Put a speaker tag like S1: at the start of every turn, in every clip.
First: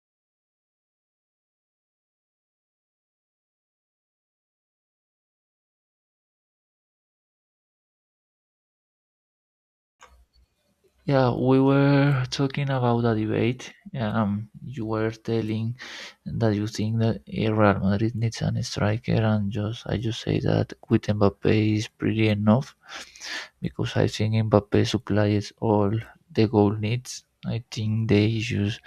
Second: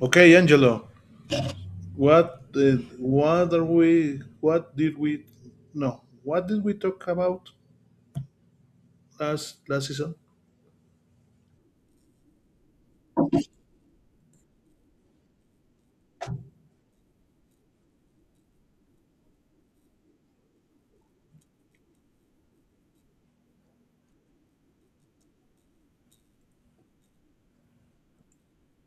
S1: Okay, Angelo, what are we? What did we? No, what did we talk about last season?
S2: Yeah, we were talking about a debate. You were telling that you think that Real Madrid needs an striker, and just I just say that with Mbappe is pretty enough because I think Mbappe supplies all the goal needs. I think the issues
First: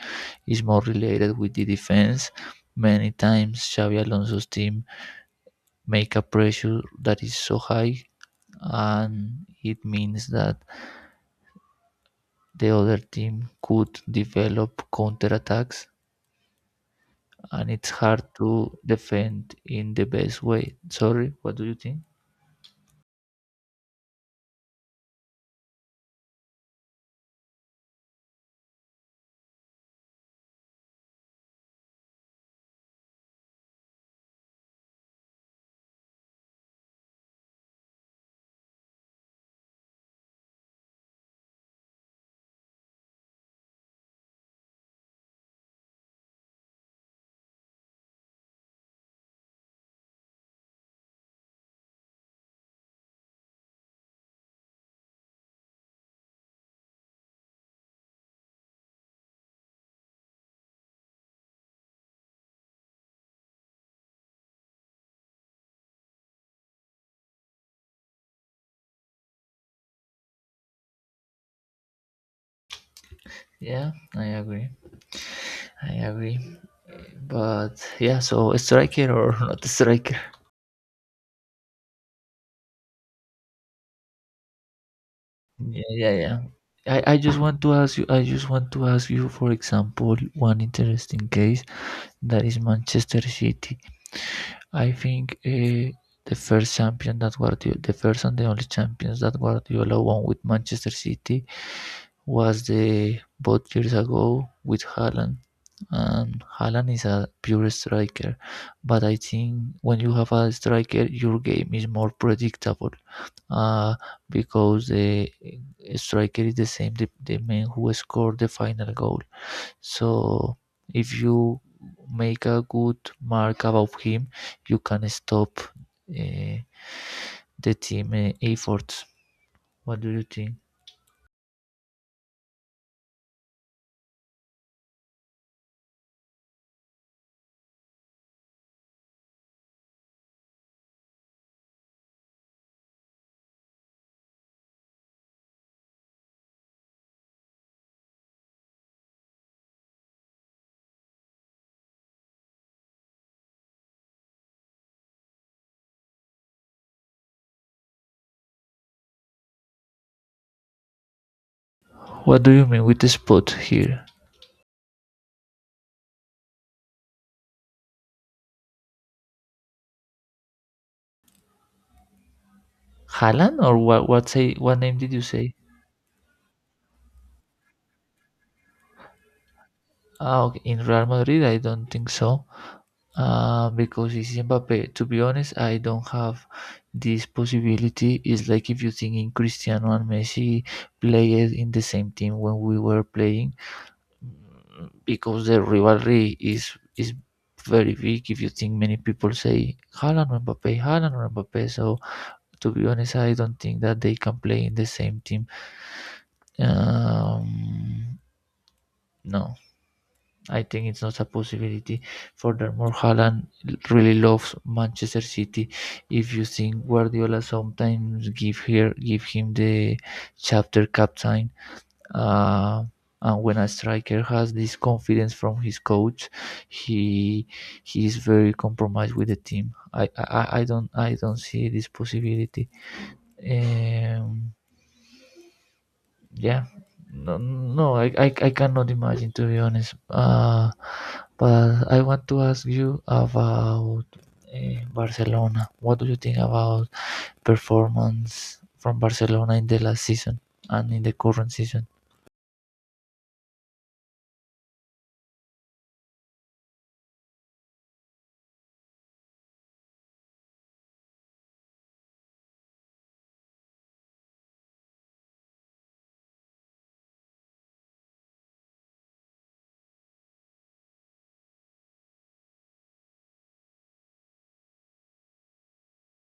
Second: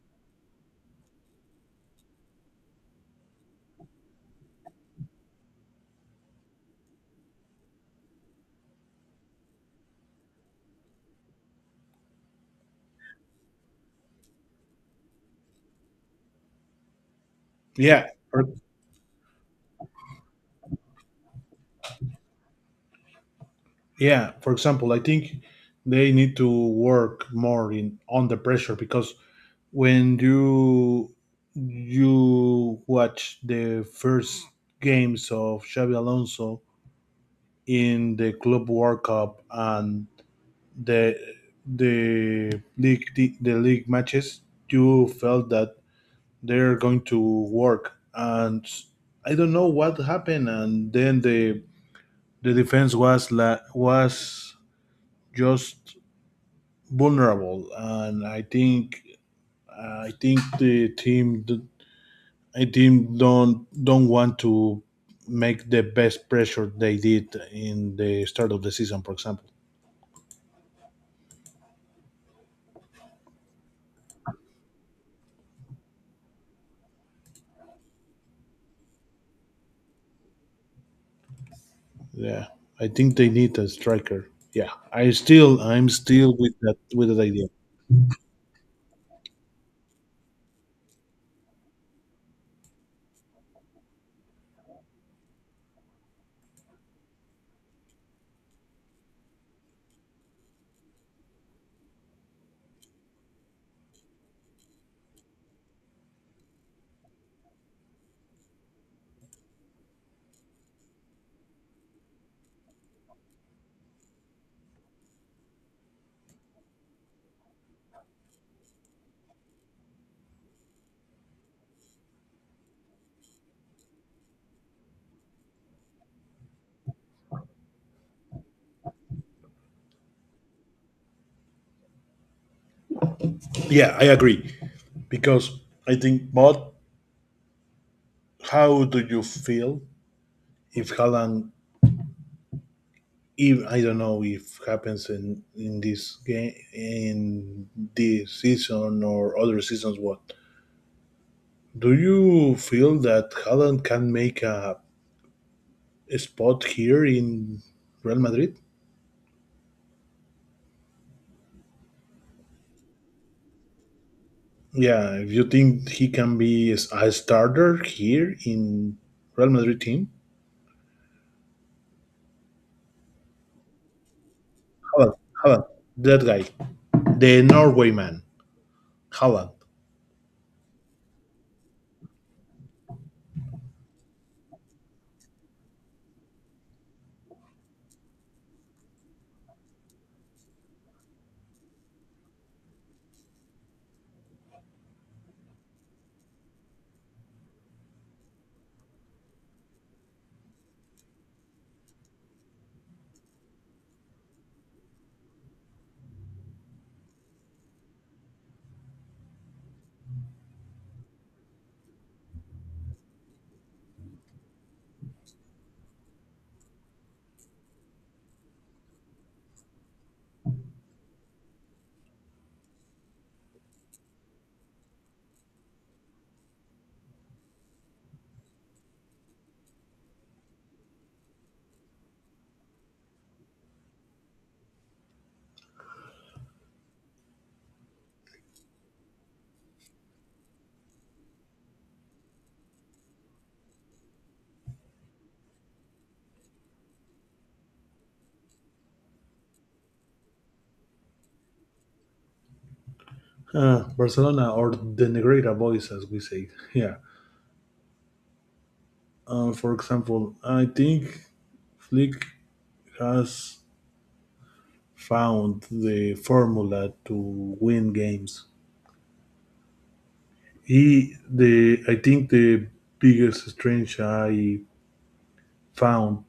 S2: is more related with the defense. Many times Xavi Alonso's team make a pressure that is so high, and it means that the other team could develop counterattacks and it's
S1: Yeah,
S2: hard to defend in the best way. Sorry, what do you think?
S1: yeah. For example, I think they need to work more in on the pressure because when you watch the first games of Xavi Alonso in the Club World Cup and the the league matches, you felt that they're going to work and I don't know what happened, and then the defense was just vulnerable, and I think the team, I team don't want to make the best pressure they did in the start of the season, for example.
S2: Yeah, I agree. I agree. But yeah, so a striker or not a striker?
S1: Yeah, I think they need a striker. Yeah, i still
S2: Yeah,
S1: i'm
S2: yeah,
S1: still
S2: yeah.
S1: with that with that idea.
S2: I just want to ask you for example one interesting case that is Manchester City. I think the first and the only champions that Guardiola won with Manchester City was the both years ago with Haaland, and Haaland is a pure striker. But I think when you have a striker, your game is more predictable uh, because the striker is the same, the man who scored the final goal. So if you make a good mark about him, you can stop the team efforts. What do you think?
S1: Yeah, I agree, because I think both. How do you feel if Haaland, if I don't know, if happens in this game in this season or other seasons? What do you feel that Haaland can make a spot here in Real Madrid?
S2: What do you mean with the spot here?
S1: Yeah, if you think he can be a starter here in Real Madrid team,
S2: Haaland or what? What say? What name
S1: Haaland,
S2: did you say?
S1: Haaland, that guy, the Norway man, Haaland.
S2: Ah, okay. In Real Madrid, I don't think so. Because it's Mbappe. To be honest, I don't have this possibility. It's like if you think in Cristiano and Messi played in the same team when we were playing, because the rivalry is very big. If you think many people say Haaland or Mbappe, so to be honest, I don't think that they can play in the same team. Um, no. I think it's not a possibility. Furthermore, Haaland really loves Manchester City. If you think Guardiola sometimes give him the chapter captain, uh, and when a striker has this confidence from his coach, he he is very compromised with the team. I don't see this possibility. Um, yeah, no, no, I cannot imagine to be honest. But I want to ask you about Barcelona. What do you think about performance from Barcelona in the last season and in the current season?
S1: Barcelona or the Negreira boys, as we say. Yeah. For example, I think Flick has found the formula to win games. He the I think the biggest strength I found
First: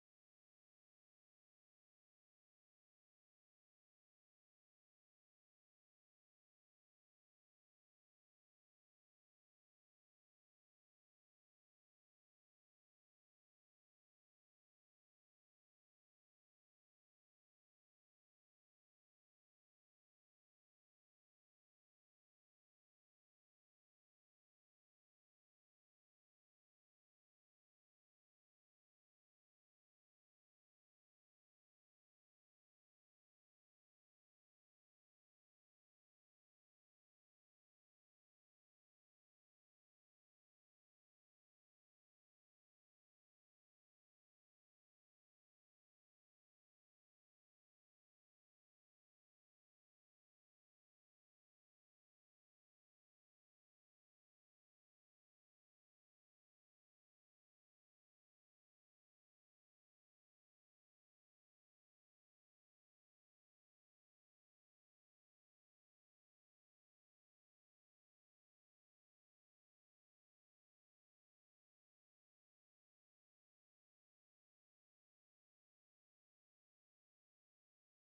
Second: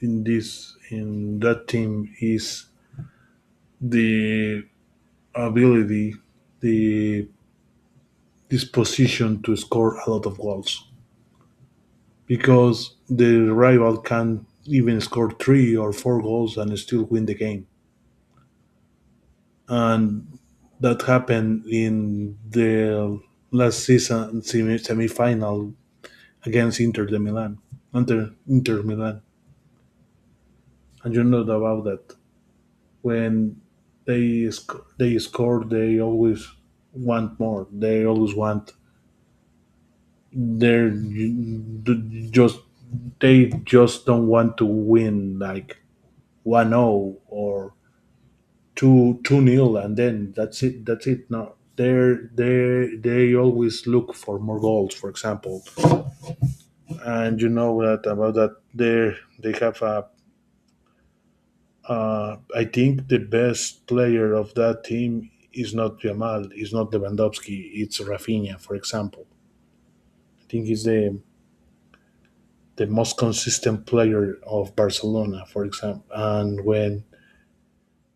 S1: in this in that team is the ability, the disposition to score a lot of goals, because the rival can even score three or four goals and still win the game, and that happened in the last season semi final against Inter de Milan, Inter Milan, and you know about that. When they score, they always want more. They always want. They're just they just don't want to win like 1-0 or two nil, and then that's it. No, they always look for more goals, for example. And you know that about that. They have a, I think the best player of that team is not Jamal, is not Lewandowski, it's Rafinha, for example. I think he's the most consistent player of Barcelona, for example. And when,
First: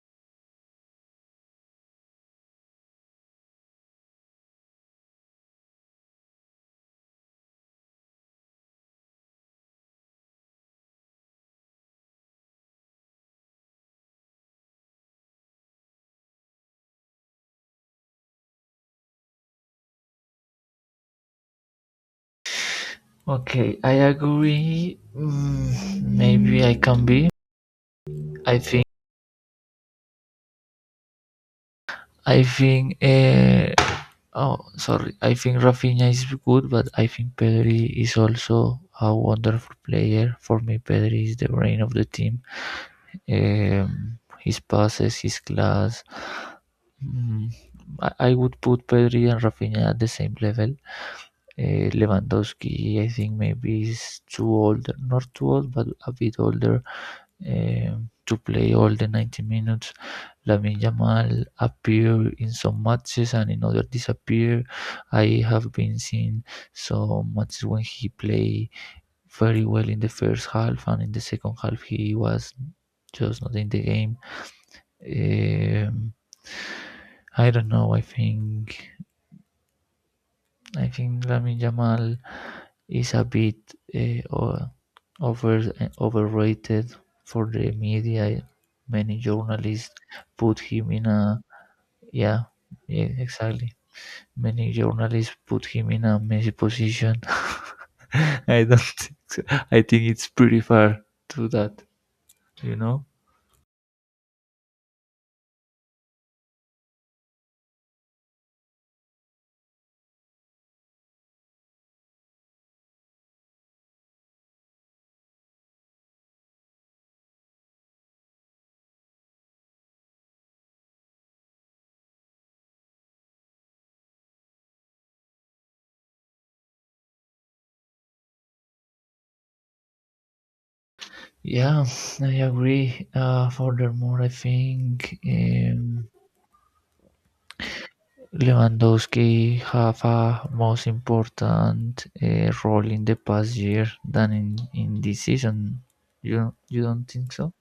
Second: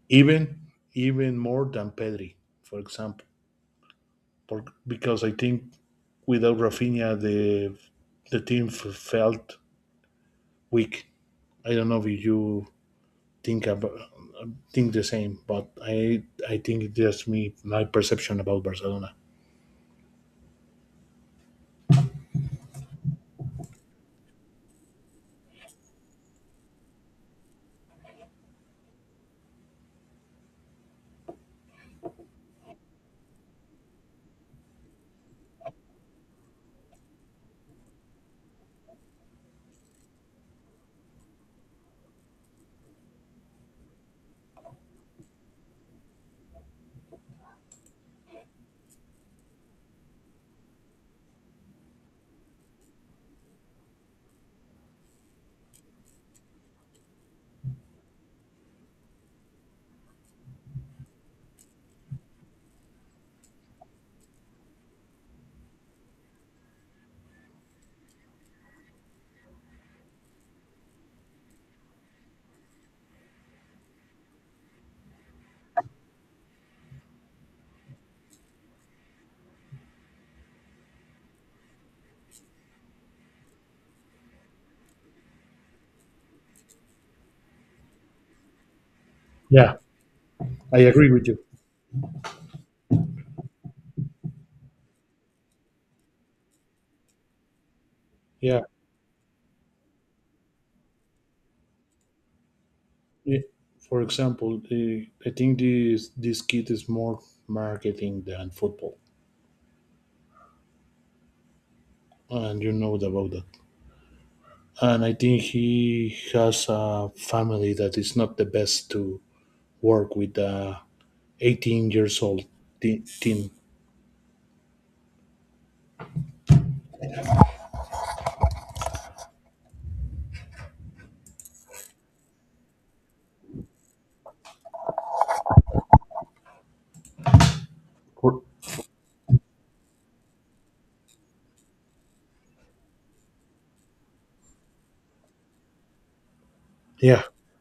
S1: even even more than Pedri, for example, because I think without Rafinha, the team felt weak. I don't know if you think about think the same, but I think it's just me, my perception about Barcelona.
S2: Okay, I agree. Maybe I can be, i think I think, oh, sorry. I think Rafinha is good, but I think Pedri is also a wonderful player. For me, Pedri is the brain of the team. His passes, his class. Mm, I would put Pedri and Rafinha at the same level. Lewandowski, I think maybe is too old, not too old, but a bit older to play all the 90 minutes. Lamine Yamal appear in some matches and in other disappear. I have been seeing some matches when he play very well in the first half and in the second half he was just not in the game. Um, I don't know. I think Lamine Yamal is a bit uh, over overrated for the media. Many
S1: Yeah,
S2: journalists put
S1: I
S2: him in
S1: agree with you.
S2: a, yeah, yeah, exactly. Many journalists put him in a messy position.
S1: Yeah.
S2: I don't think so. I think it's pretty far to that, you know.
S1: i- For example, I think this kid is more marketing than football, and you know about that. And I think he has a family that is not the best to work with a 18 years old team.
S2: Yeah, I agree. Furthermore, I think Lewandowski have a most important role in the past year than in this season. You don't
S1: Yeah,
S2: think so?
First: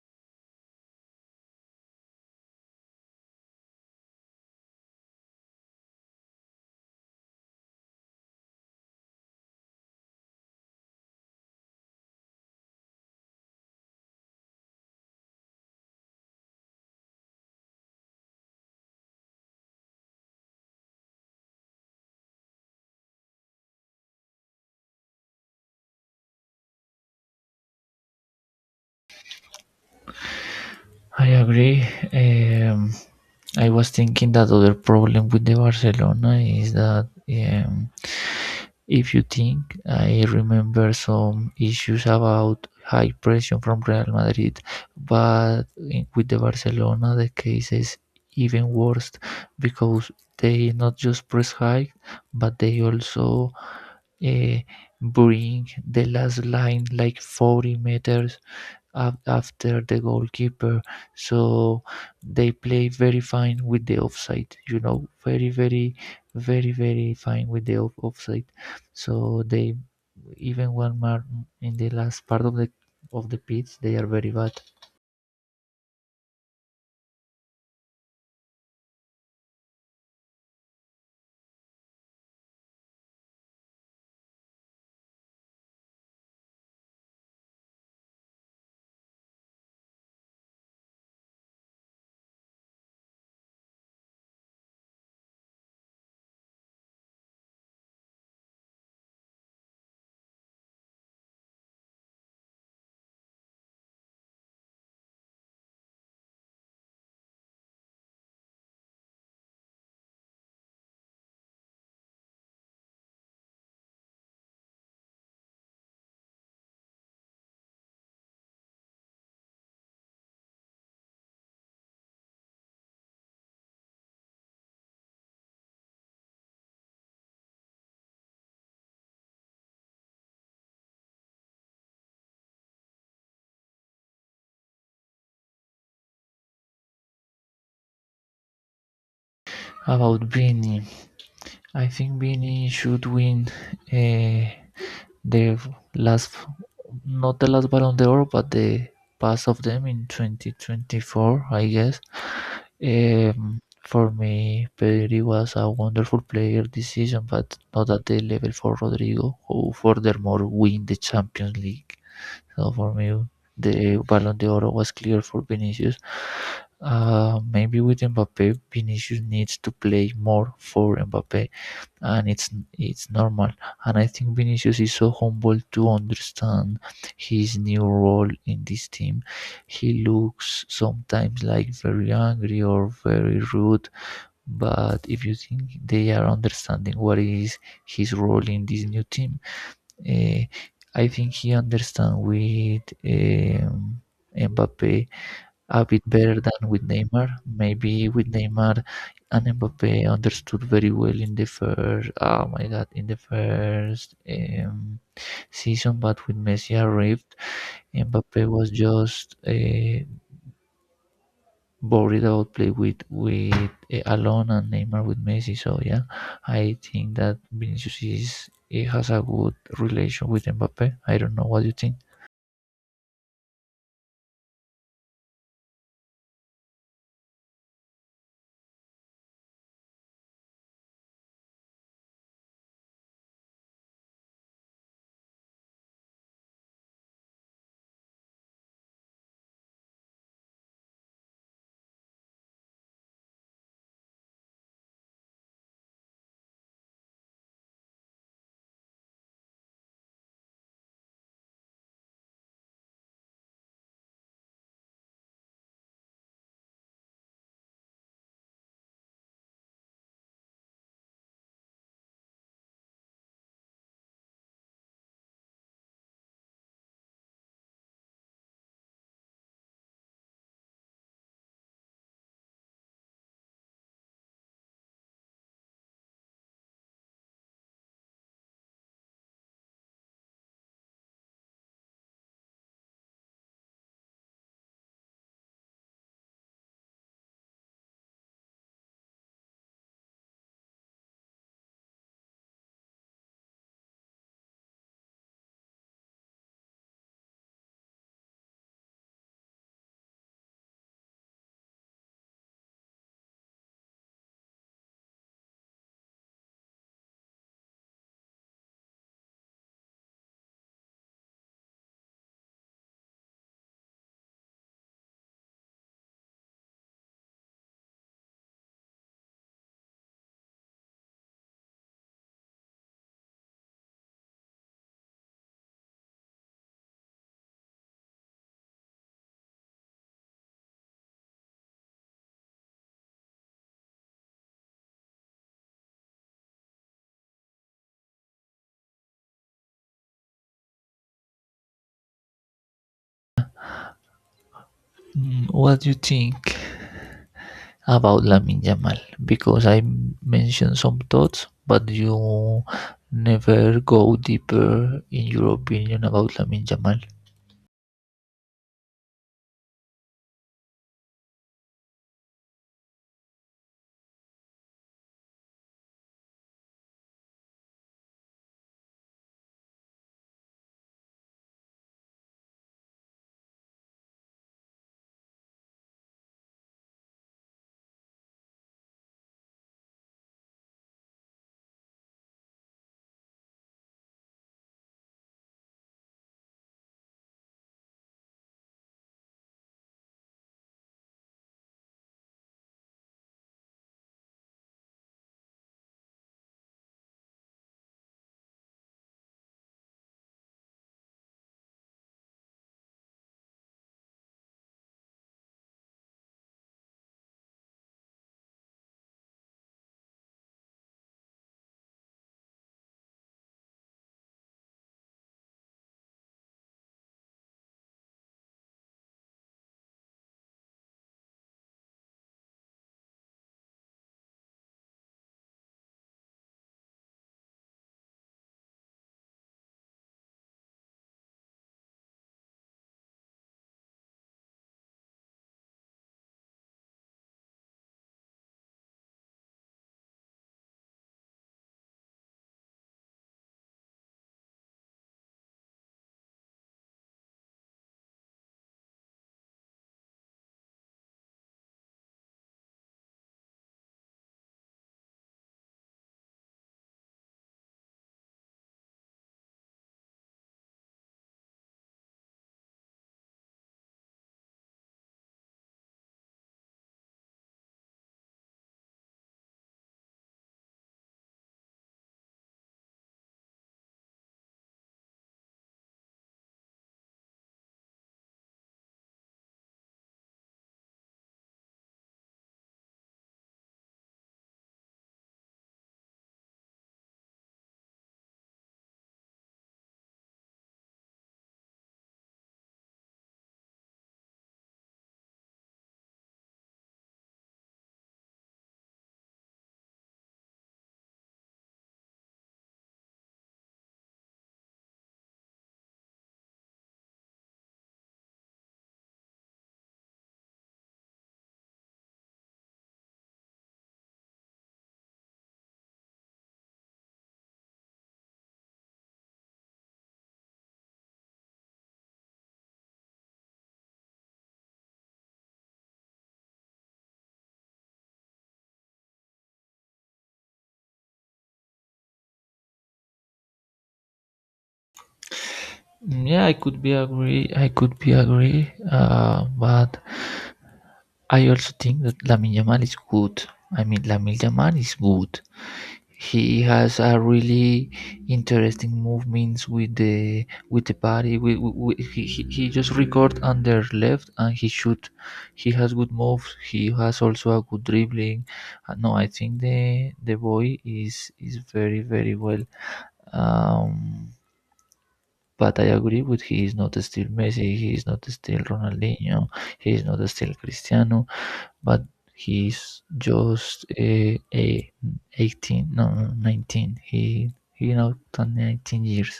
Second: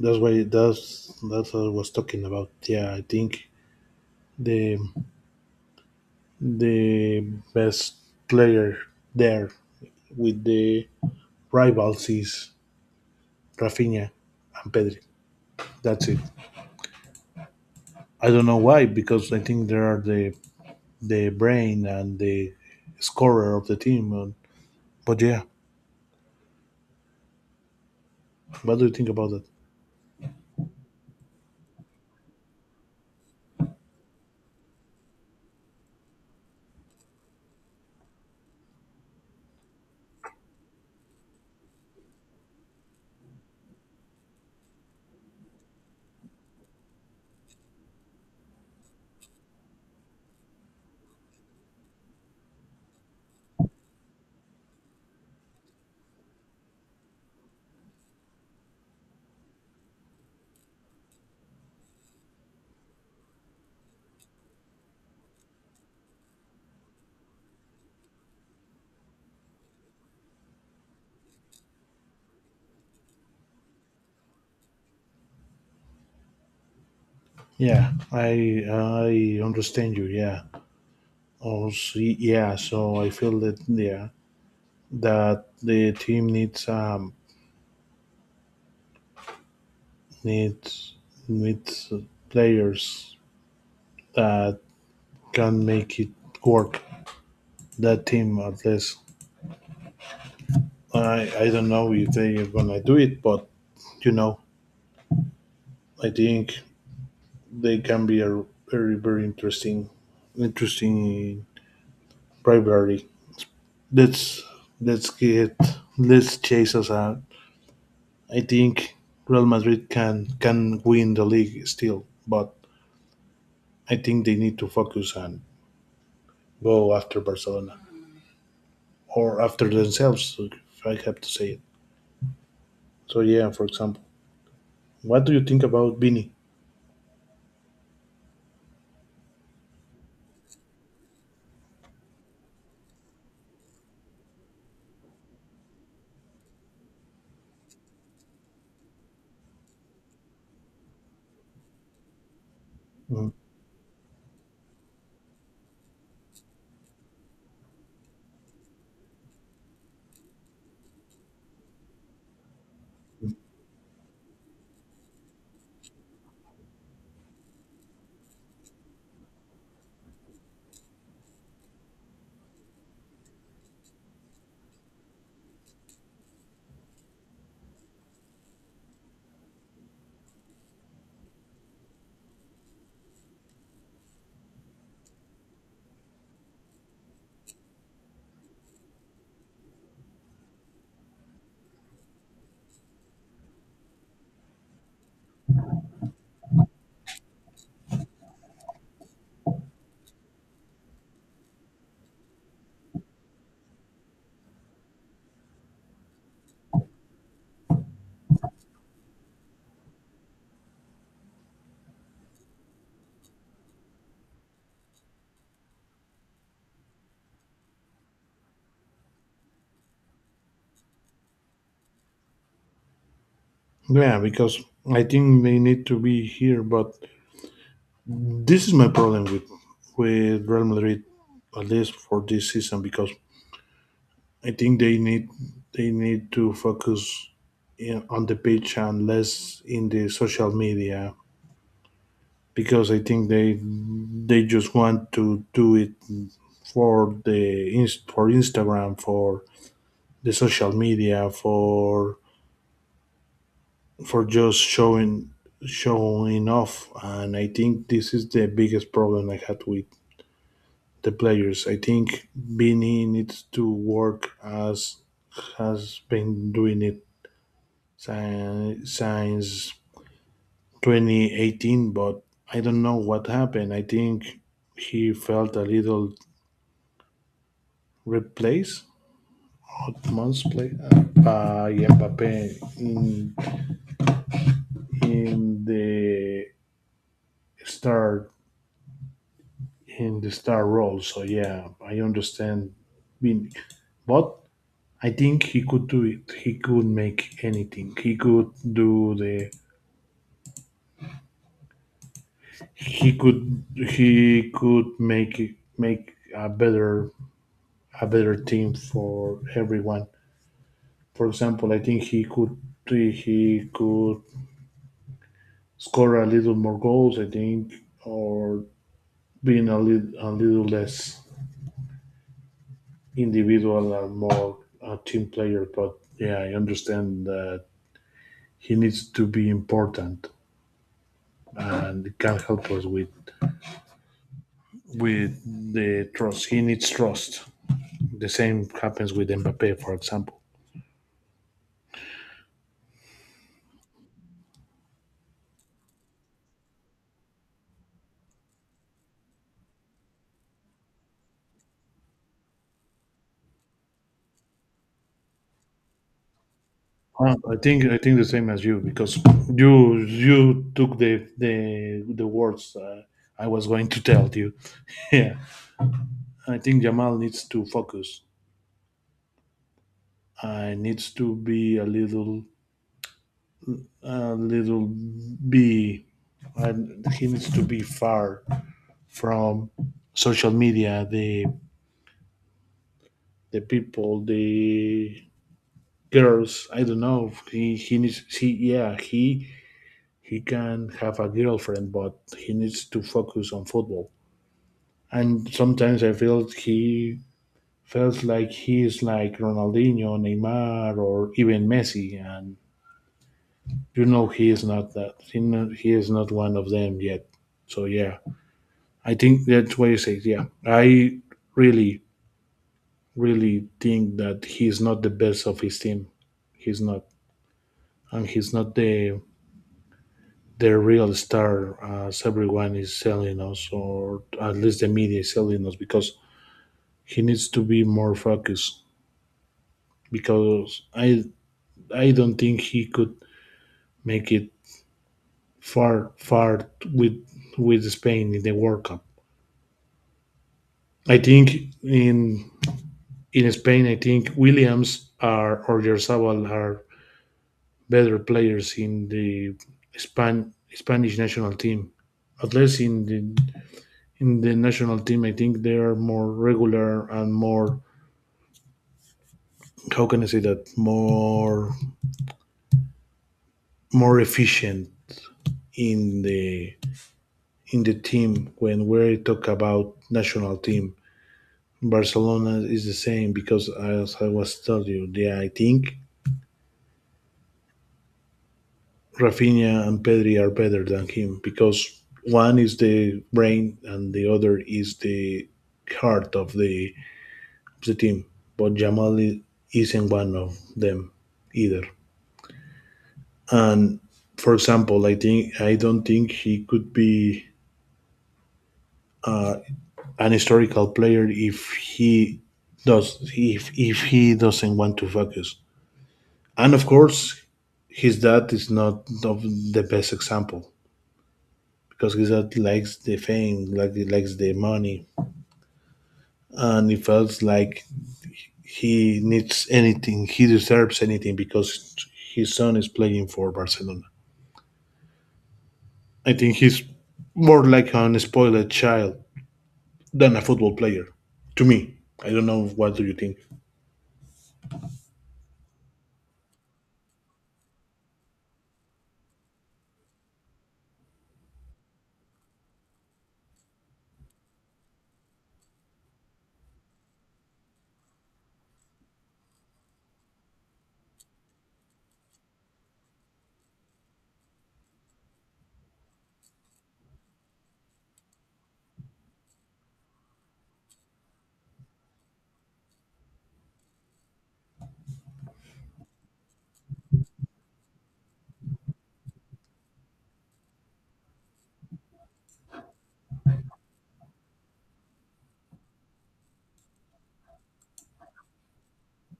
S1: that's why that's what I was talking about. Yeah, I think the the best player there with the rivals is Rafinha and Pedri. That's it. I don't know why, because I think they are the brain and the scorer of the team. But yeah, what do you think about that?
S2: I agree. Um, I was thinking that other problem with the Barcelona is that if you think I remember some issues about high pressure from Real Madrid, but with the Barcelona the case is even worse because they not just press high, but they also uh, bring the last line like 40 meters after the goalkeeper. So they play very fine with the offside, very, very, very, very fine with the offside. So they even one mark in the last part of the pitch, they are very bad.
S1: Yeah, I understand you. Yeah, yeah. So I feel that, yeah, that the team needs needs players that can make it work. That team, at least. I don't know if they are gonna do it, but you know, I think they can be a very very interesting rivalry. Let's let's get let's chase us out. I think Real Madrid can win the league still, but I think they need to focus and go after Barcelona, or after themselves, so, if I have to say it. So yeah, for example, what do you think about Vinny?
S2: About Vini, I think Vini should win. Uh, The last, not the last Ballon d'Or, but the past of them in 2024, I guess.
S1: Mm.
S2: For me, Pedri was a wonderful player this season, but not at the level for Rodrigo, who furthermore win the Champions League. So for me, the Ballon d'Or was clear for Vinicius. Maybe with Mbappe, Vinicius needs to play more for Mbappe and it's normal. And I think Vinicius is so humble to understand his new role in this team. He looks sometimes like very angry or very rude, but if you think they are understanding what is his role in this new team, uh, I think he understands with Mbappe a bit better than with Neymar. Maybe with Neymar and Mbappe understood very well in the first, oh my God, in the first season, but when Messi arrived, Mbappe was just worried about play with alone and Neymar with Messi. So yeah, I think that Vinicius is, he has a good relation with Mbappe. I don't know what you think.
S1: Yeah, because I think they need to be here, but this is my problem with Real Madrid, at least for this season, because I think they need to focus on the pitch and less in the social media, because I think they just want to do it for for Instagram, for the social media, for just showing off. And I think this is the biggest problem I had with the players. I think Vini needs to work as has been doing it since 2018, but I don't know what happened. I think he felt a little replaced hot months play, by Mbappe in start the star role. So yeah, I understand. Being, but I think he could do it. He could make anything. He could do the. He could make it- make a better team for everyone. For example, I think he could score a little more goals, I think, or being a little less individual and more a team player. But yeah, I understand that he needs to be important and can help us with with the trust. He needs trust. The same happens with Mbappe, for example.
S2: What do you think about Lamin Yamal because I mentioned some thoughts, but you never go deeper in your opinion about Lamin Yamal.
S1: I think the same as you, because you you took the words, I was going to tell you. Yeah, I think Jamal needs to focus. I needs to be a little be. And he needs to be far from social media, the people, the girls. I don't know. He needs he yeah, he can have a girlfriend, but he needs to focus on football. And sometimes I feel he feels like he is like Ronaldinho, Neymar, or even Messi, and you know he is not that. He is not one of them yet. So yeah, I think that's why I say yeah. I really really think that he's not the best of his team. He's not. And he's not the real star, as everyone is selling us, or at least the media is selling us, because he needs to be more focused. Because I don't think he could make it far with Spain in the World Cup. I think in Spain, I think Williams are, or Yarzabal are better players in the Spanish national team, at least in the national team. I think they are more regular and more, how can I say that, more efficient in the team when we talk about national team. Barcelona is the same, because as I was telling you, yeah, I think Rafinha and Pedri are better than him, because one is the brain and the other is the heart of the team. But Jamal isn't one of them either. And for example, I don't think he could be an historical player if he doesn't want to focus. And of course, his dad is not of the best example, because his dad likes the fame, like he likes the money, and he feels like he needs anything, he deserves anything because his son is playing for Barcelona. I think he's more like an spoiled child than a football player. To me, I don't know what do you think.
S2: Yeah, I could be agree. I could be agree, but I also think that Lamin Yamal is good. I mean, Lamin Yamal is good. He has a really interesting movements with the body. He just record under left and he shoot. He has good moves. He has also a good dribbling. No, I think the boy is very very well. Um, but I agree with he is not still Messi. He is not still Ronaldinho. He is not still Cristiano but he's just a 18 no no, 19, he not 19 years.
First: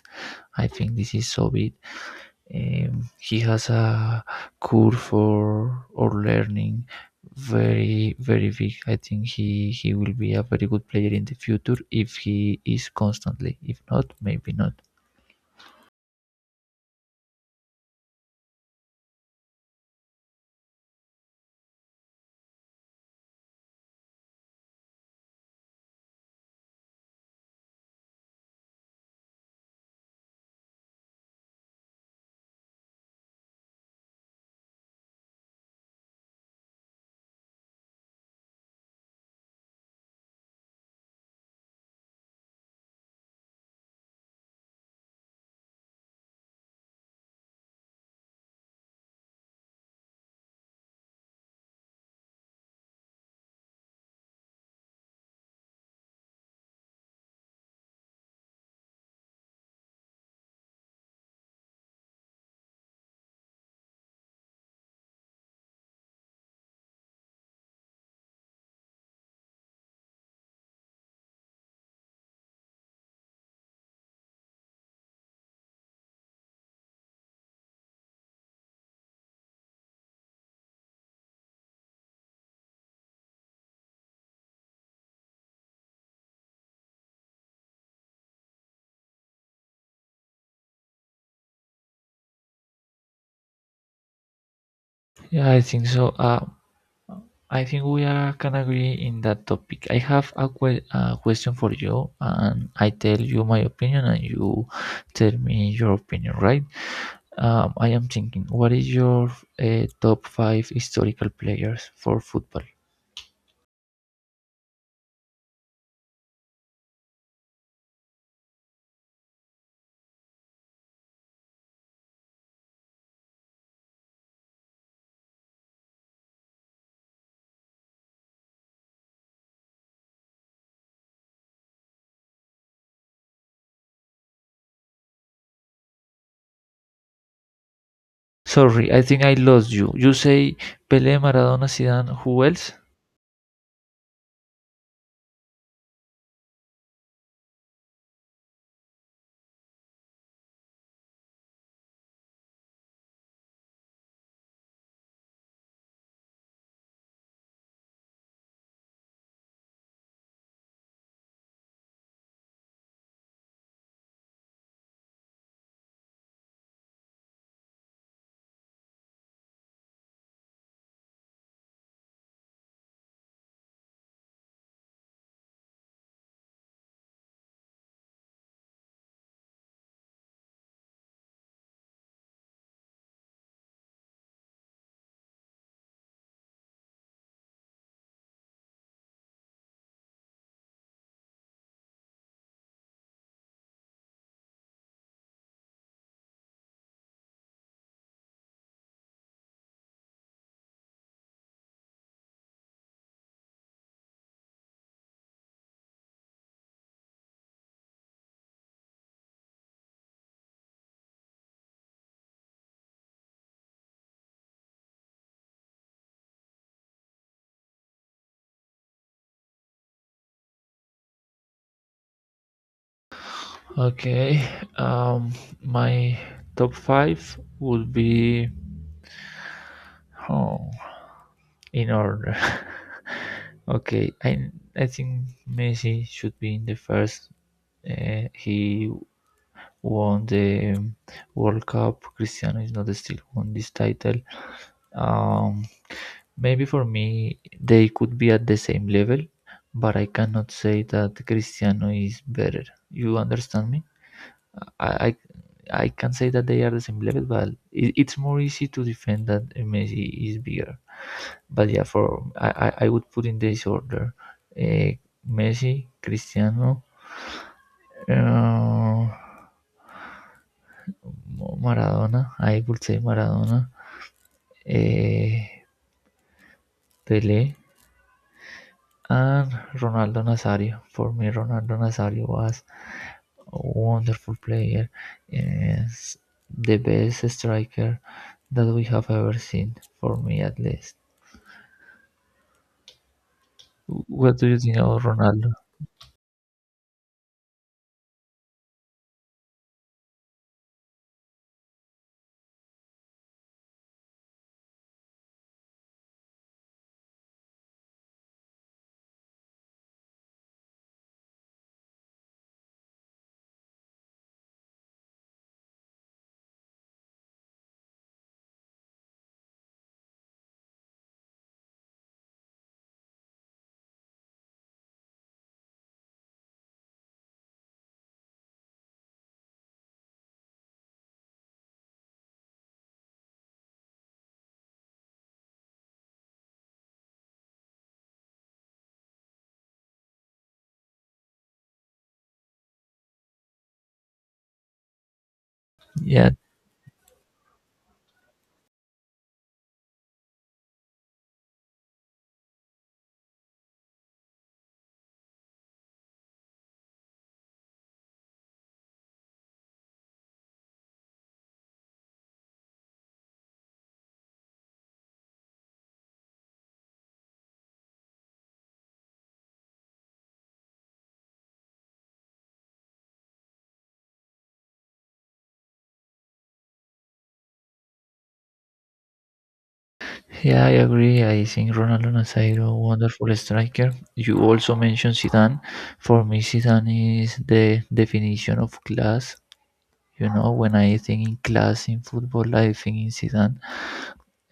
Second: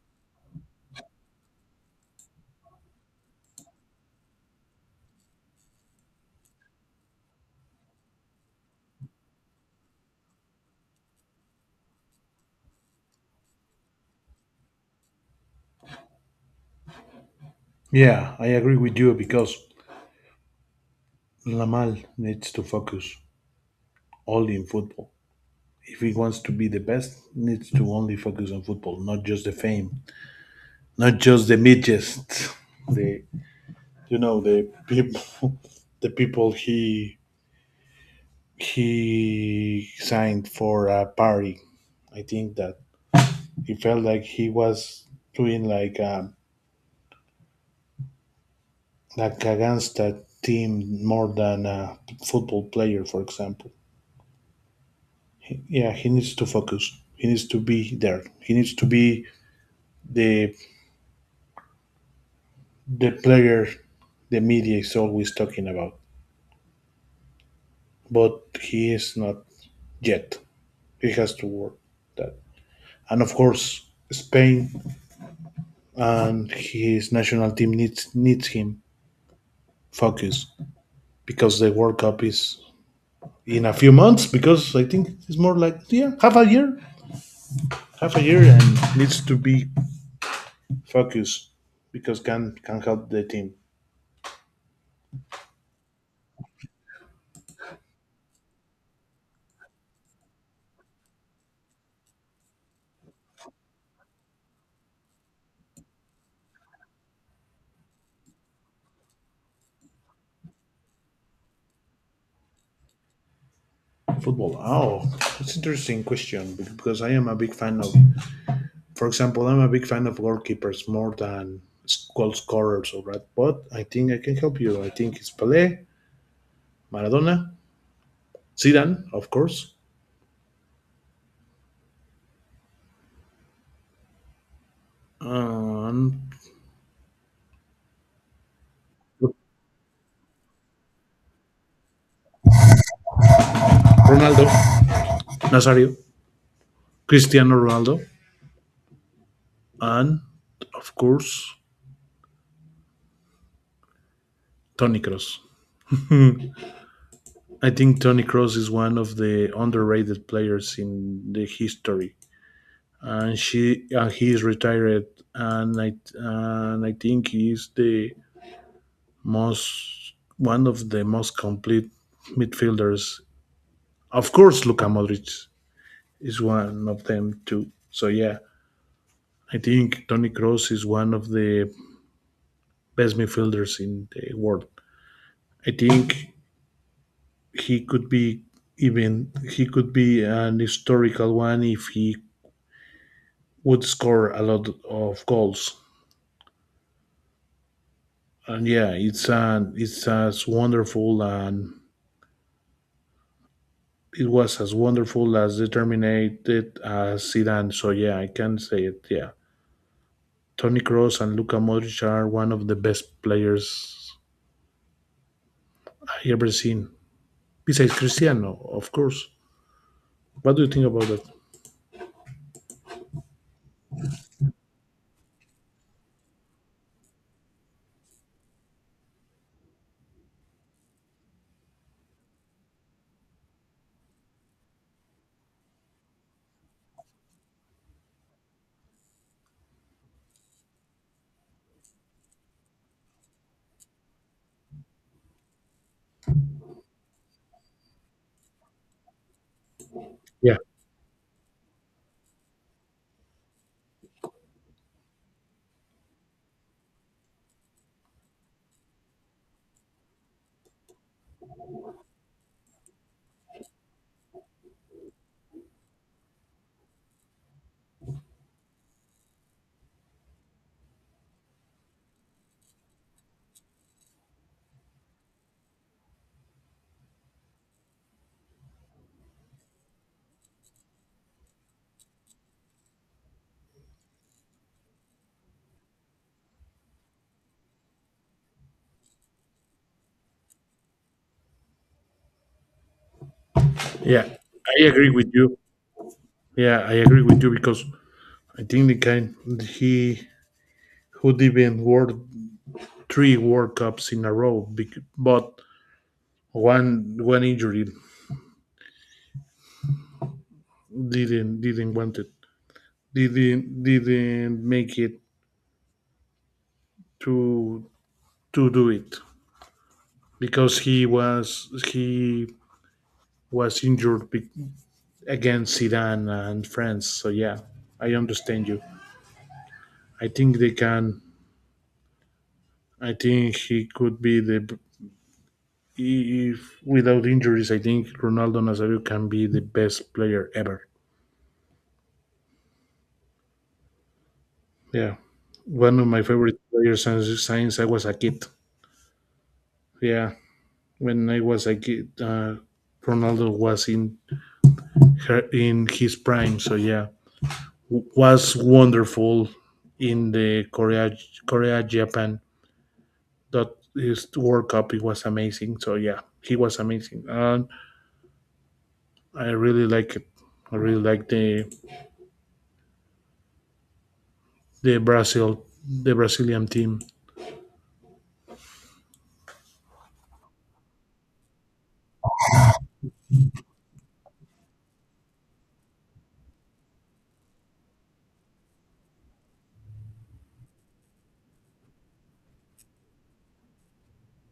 S2: I think this is so big. He has a curve for or learning very, very big. I think he will be a very good player in the future if he is constantly, if not maybe not.
S1: Yeah, I agree with you because Lamal needs to focus only in football. If he wants to be the best, needs to only focus on football, not just the fame, not just the midgets, the you know the people, the people he signed for a party. I think that he felt like he was doing like against a team more than a football player, for example. Yeah, he needs to focus. He needs to be there. He needs to be the the player the media is always talking about. But he is not yet. He has to work that. And of course, Spain and his national team needs him focus, because the World Cup is in a few months. Because I think it's more like, yeah, half a year, and needs to be focus because can help the team.
S2: Yeah, I think so. I think we are can agree in that topic. I have a question for you, and I tell you my opinion, and you tell me your opinion. Right? I am thinking, what is your top five historical players for football?
S1: Football. Oh, that's interesting question, because I am a big fan of, for example, I'm a big fan of goalkeepers more than goal scorers or that. But I think I can help you. I think it's Pele, Maradona, Zidane, of course, and
S2: Sorry, I think I lost you. You say Pelé, Maradona, Zidane. Who else?
S1: Ronaldo Nazario, Cristiano Ronaldo, and of course Tony Cross. I think Tony Cross is one of the underrated players in the history, and she and he is retired, and I think he is the most one of the most complete midfielders. Of course, Luka Modric is one of them too. So yeah, I think Toni Kroos is one of the best midfielders in the world. I think he could be even he could be an historical one if he would score a lot of goals. And yeah, it's an it's as wonderful and it was as wonderful as determined as Zidane. So yeah, I can say it. Yeah, Toni Kroos and Luka Modric are one of the best players I ever seen. Besides Cristiano, of course. What do you think about that?
S2: Okay. Um, my top five would be. Oh, in order. Okay, I think Messi should be in the first. He won the World Cup. Cristiano is not still won this title. Um, Maybe for me they could be at the same level, but I cannot
S1: Yeah,
S2: say that Cristiano is better. You understand me? I I, I can say that they are the same level, but it's more easy to defend that Messi is bigger. But yeah, for I would put in this order: uh, Messi, Cristiano, uh, Maradona. I would say Maradona, uh, Pele, and Ronaldo Nazario. For me, Ronaldo Nazario was a wonderful player, is the best striker that we have ever seen, for me at least.
S1: yeah,
S2: What do you think
S1: I
S2: of
S1: agree with
S2: Ronaldo?
S1: you. Yeah, I agree with you, because I think the kind, he who didn't world three World Cups in a row, but one injury didn't want it, didn't make it to to do it, because he was injured, against Iran and France. So yeah, I understand you. I think they can. I think he could be the, if without injuries. I think Ronaldo Nazario can be the best player ever. Yeah, one of my
S2: Yeah,
S1: favorite players since I was a kid. Yeah, when I was a kid, Ronaldo was in his prime. So yeah, was wonderful in the Korea Japan. That his World Cup it was amazing. So yeah, he was amazing, and I really like it. I really like the Brazilian team.
S2: yeah, I agree. I think Ronaldo Nazairo, wonderful striker. You also mentioned Zidane. For me, Zidane is the definition of class. You know, when I think in class in football, I think in Zidane.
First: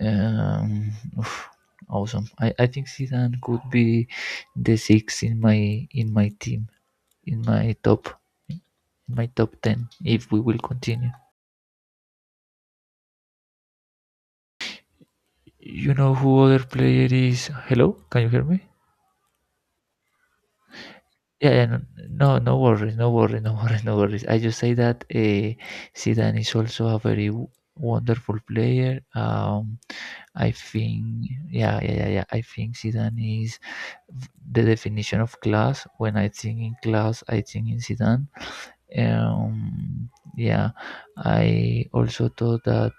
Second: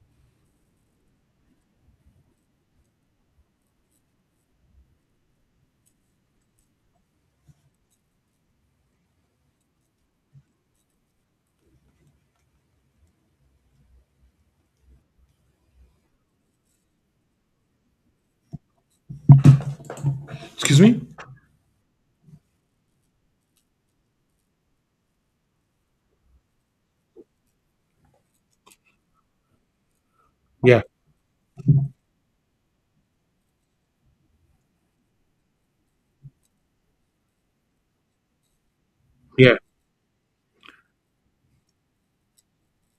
S2: Um, Oof, awesome. I think Zidane could be the six in my team, in my top, in my top 10, if we will continue. You know who other player is? Hello, can you hear me?
S1: Excuse me?
S2: Yeah, yeah, no, no worries, no worries, no worries, no worries. I just say that Zidane is also a very wonderful player. I
S1: Yeah,
S2: think, yeah, yeah, yeah, yeah. I think Zidane is the definition of class. When I think in class, I think in Zidane.
S1: yeah,
S2: Um, yeah, I also thought that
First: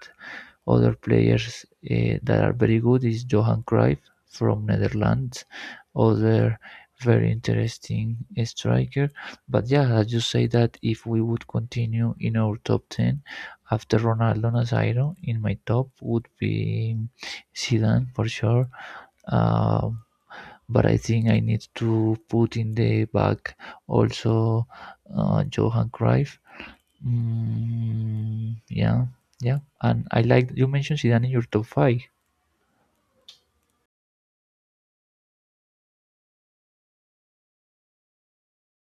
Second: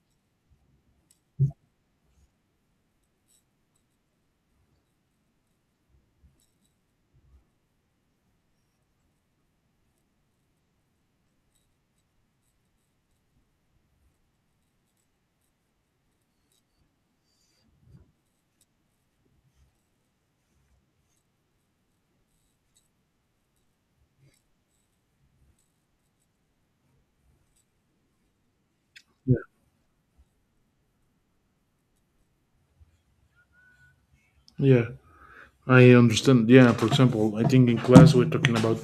S2: other players that are very good is Johan Cruyff from Netherlands, other very interesting striker. But yeah, as you say that if we would continue in our top 10 after Ronaldo Nazairo, in my top would be Zidane for sure. Um, but I think I need to put in the back also Johan Cruyff. Mm, yeah,
S1: yeah,
S2: yeah. And I like you mentioned Zidane in your top five.
S1: yeah. I understand. Yeah, for example, I think in class we're talking about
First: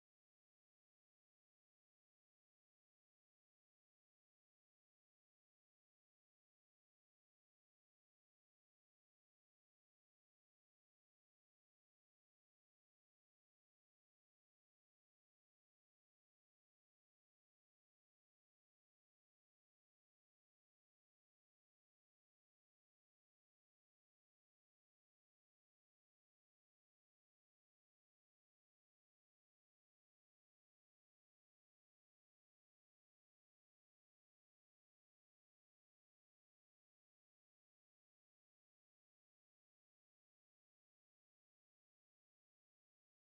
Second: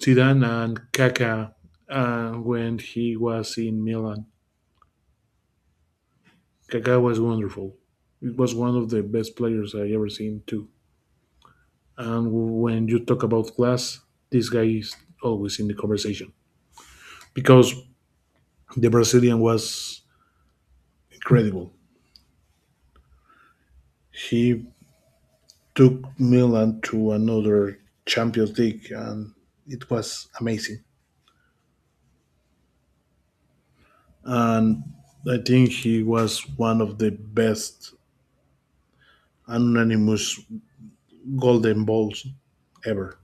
S1: Zidane and Kaká, when he was in Milan. Kaká was wonderful. It was one of the best players I ever seen too. And when you talk about class, this guy is always in the conversation, because the Brazilian was incredible. He took Milan to another Champions League, and it was amazing. And I think he was one of the best anonymous golden balls ever.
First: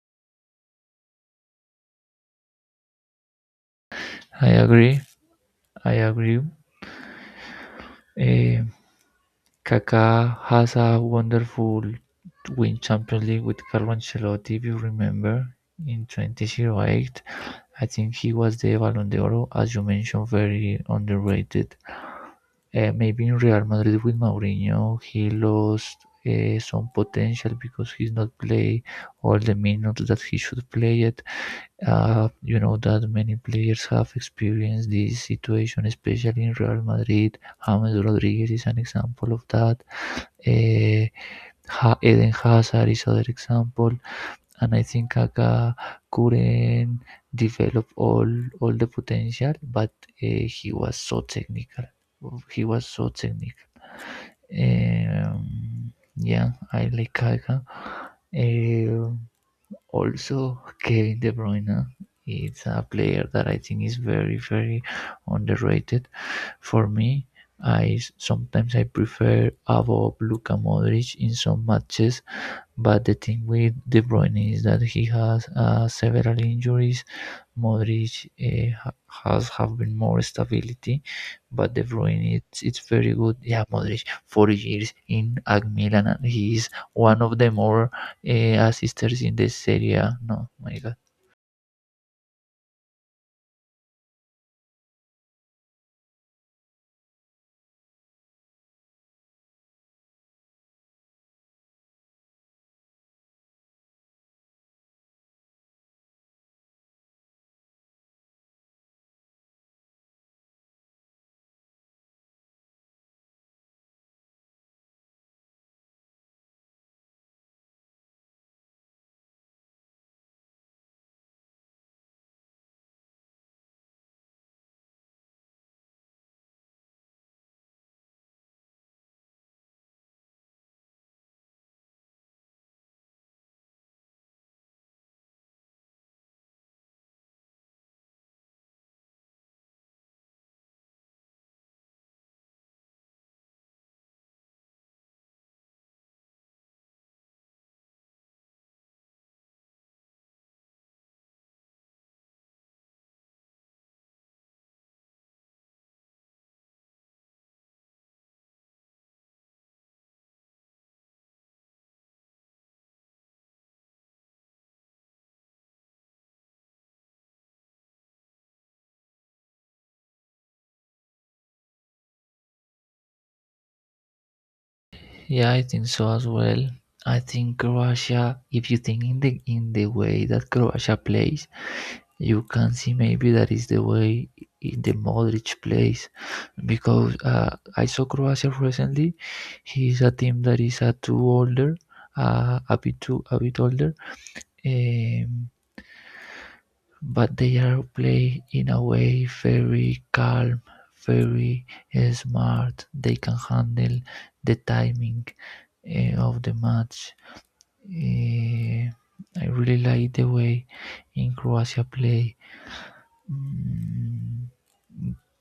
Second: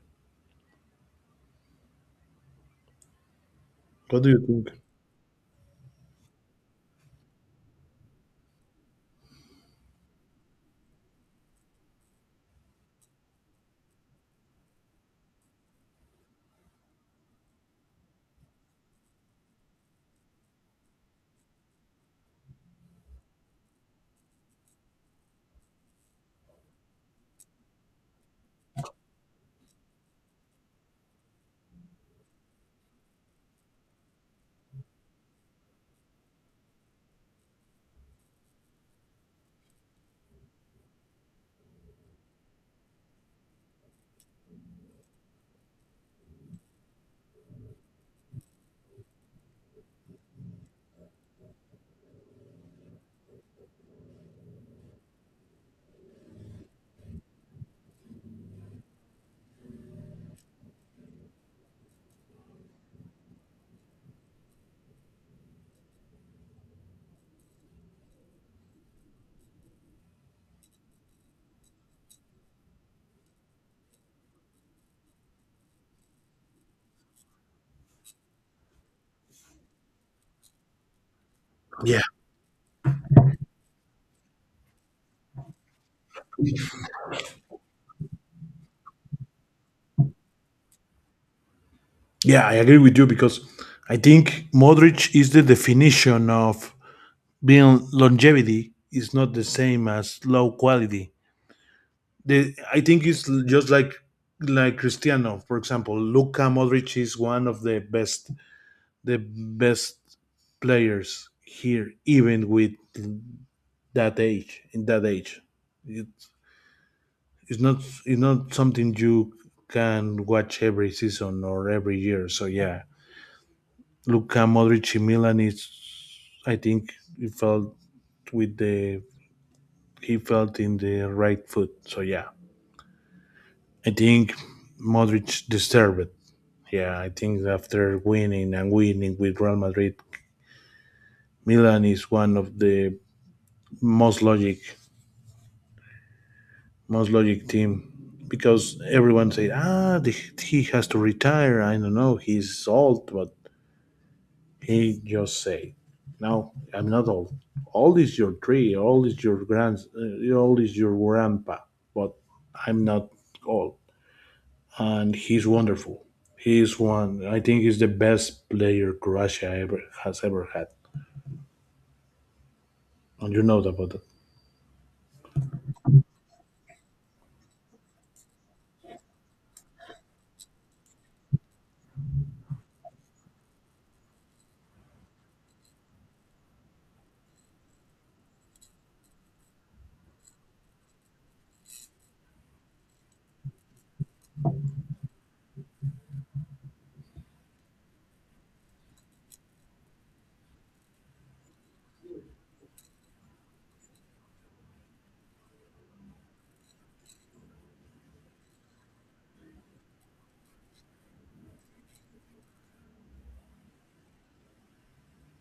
S1: What do you
S2: I
S1: think?
S2: agree. I agree. Eh, Kaká has a wonderful win Champions League with Carlo Ancelotti, if you remember, in 2008. I think he was the Ballon d'Or, as you mentioned, very underrated. Maybe in Real Madrid with Mourinho, he lost some potential because he's not play all the minutes that he should play it. You know that many players have experienced this situation, especially in Real Madrid. James Rodriguez is an example of that. Eh, Eden Hazard is other example, and I think Kaká couldn't develop all the potential, but he was so technical. He was so technical. Yeah, I like Kaká. Eh, Also, Kevin De Bruyne it's a player that I think is very, very underrated. For me, I sometimes I prefer above Luka Modric in some matches but the thing with De Bruyne is that he has several injuries. Modric has have been more stability, but De
S1: Yeah,
S2: Bruyne it's very good. Yeah, Modric 4 years in AC Milan and he is one of the more assisters in the Serie A. No, my God.
S1: yeah, I agree with you, because I think Modric is the definition of being, longevity is not the same as low quality. I think it's just like Cristiano, for example. Luka Modric is one of the best players here, even with that age. In that age, it, it's not it's not something you can watch every season or every year. So yeah, Luka Modric in Milan is, I think, it felt with the he felt in the right foot. So yeah, I think Modric deserved it. Yeah, I think after winning and winning with Real Madrid, Milan is one of the most logic, most logic team, because everyone said, ah, he has to retire. I don't know, he's old, but he just said, no, I'm not old. Old is your tree, old is your grand, old is your grandpa, but I'm not old. And he's wonderful. He's one. I think he's the best player Croatia ever has ever had, and you know about that.
S2: Yeah, I think so as well. I think Croatia, if you think in the way that Croatia plays, you can see maybe that is the way in the Modric plays because I saw Croatia recently. He is a team that is a two older, a bit too, a bit older, um, but they are play in a way very calm, very smart. They can handle the timing of the match. Uh, I really like the way in Croatia play. Mm,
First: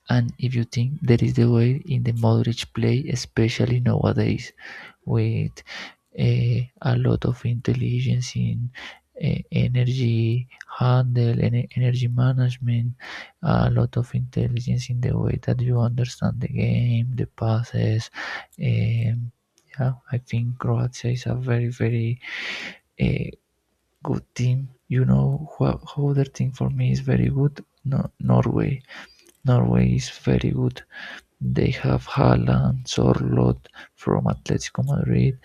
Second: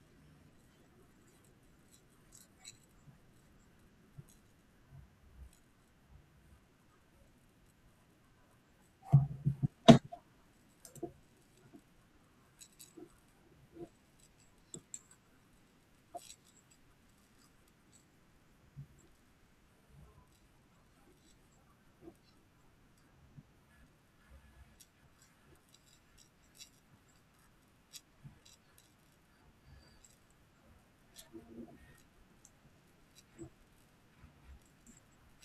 S2: And if you think there is the way in the Modric play, especially nowadays with a lot of intelligence in energy handle, energy management, a lot of intelligence in the way that you understand the game, the passes. Um, yeah, I think Croatia is a very, very eh, good team. You know, who other team for me is very good? No, Norway. Norway is very good. They have Haaland, Sorloth from Atletico Madrid.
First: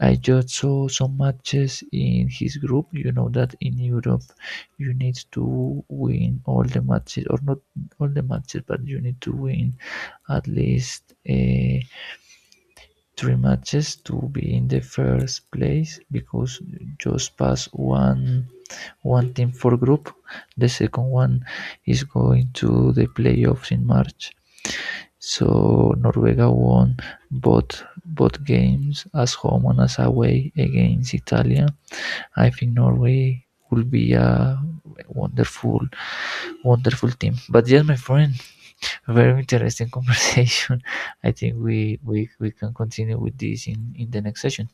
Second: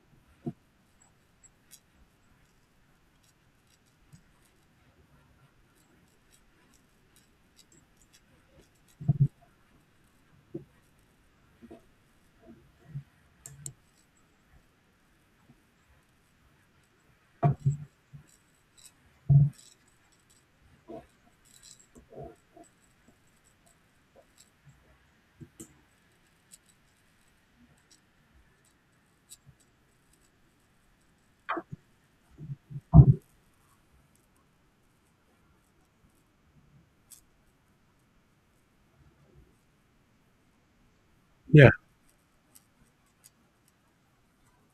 S2: I just saw some matches in his group. You know that in Europe you need to win all the matches, or not all the matches, but you need to win at least three matches to be in the first place because just pass one team for group. The second one is going to the playoffs in March. So Noruega won both games as home and as away against Italia. I think Norway will be a wonderful, wonderful team. But yes, my friend, very interesting conversation. I think
S1: Yeah,
S2: we can continue with this in the next session.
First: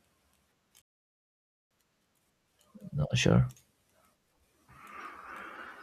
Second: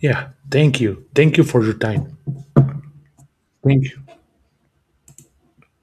S1: yeah. Thank you. Thank you for your time.
S2: Not sure.
S1: Thank you.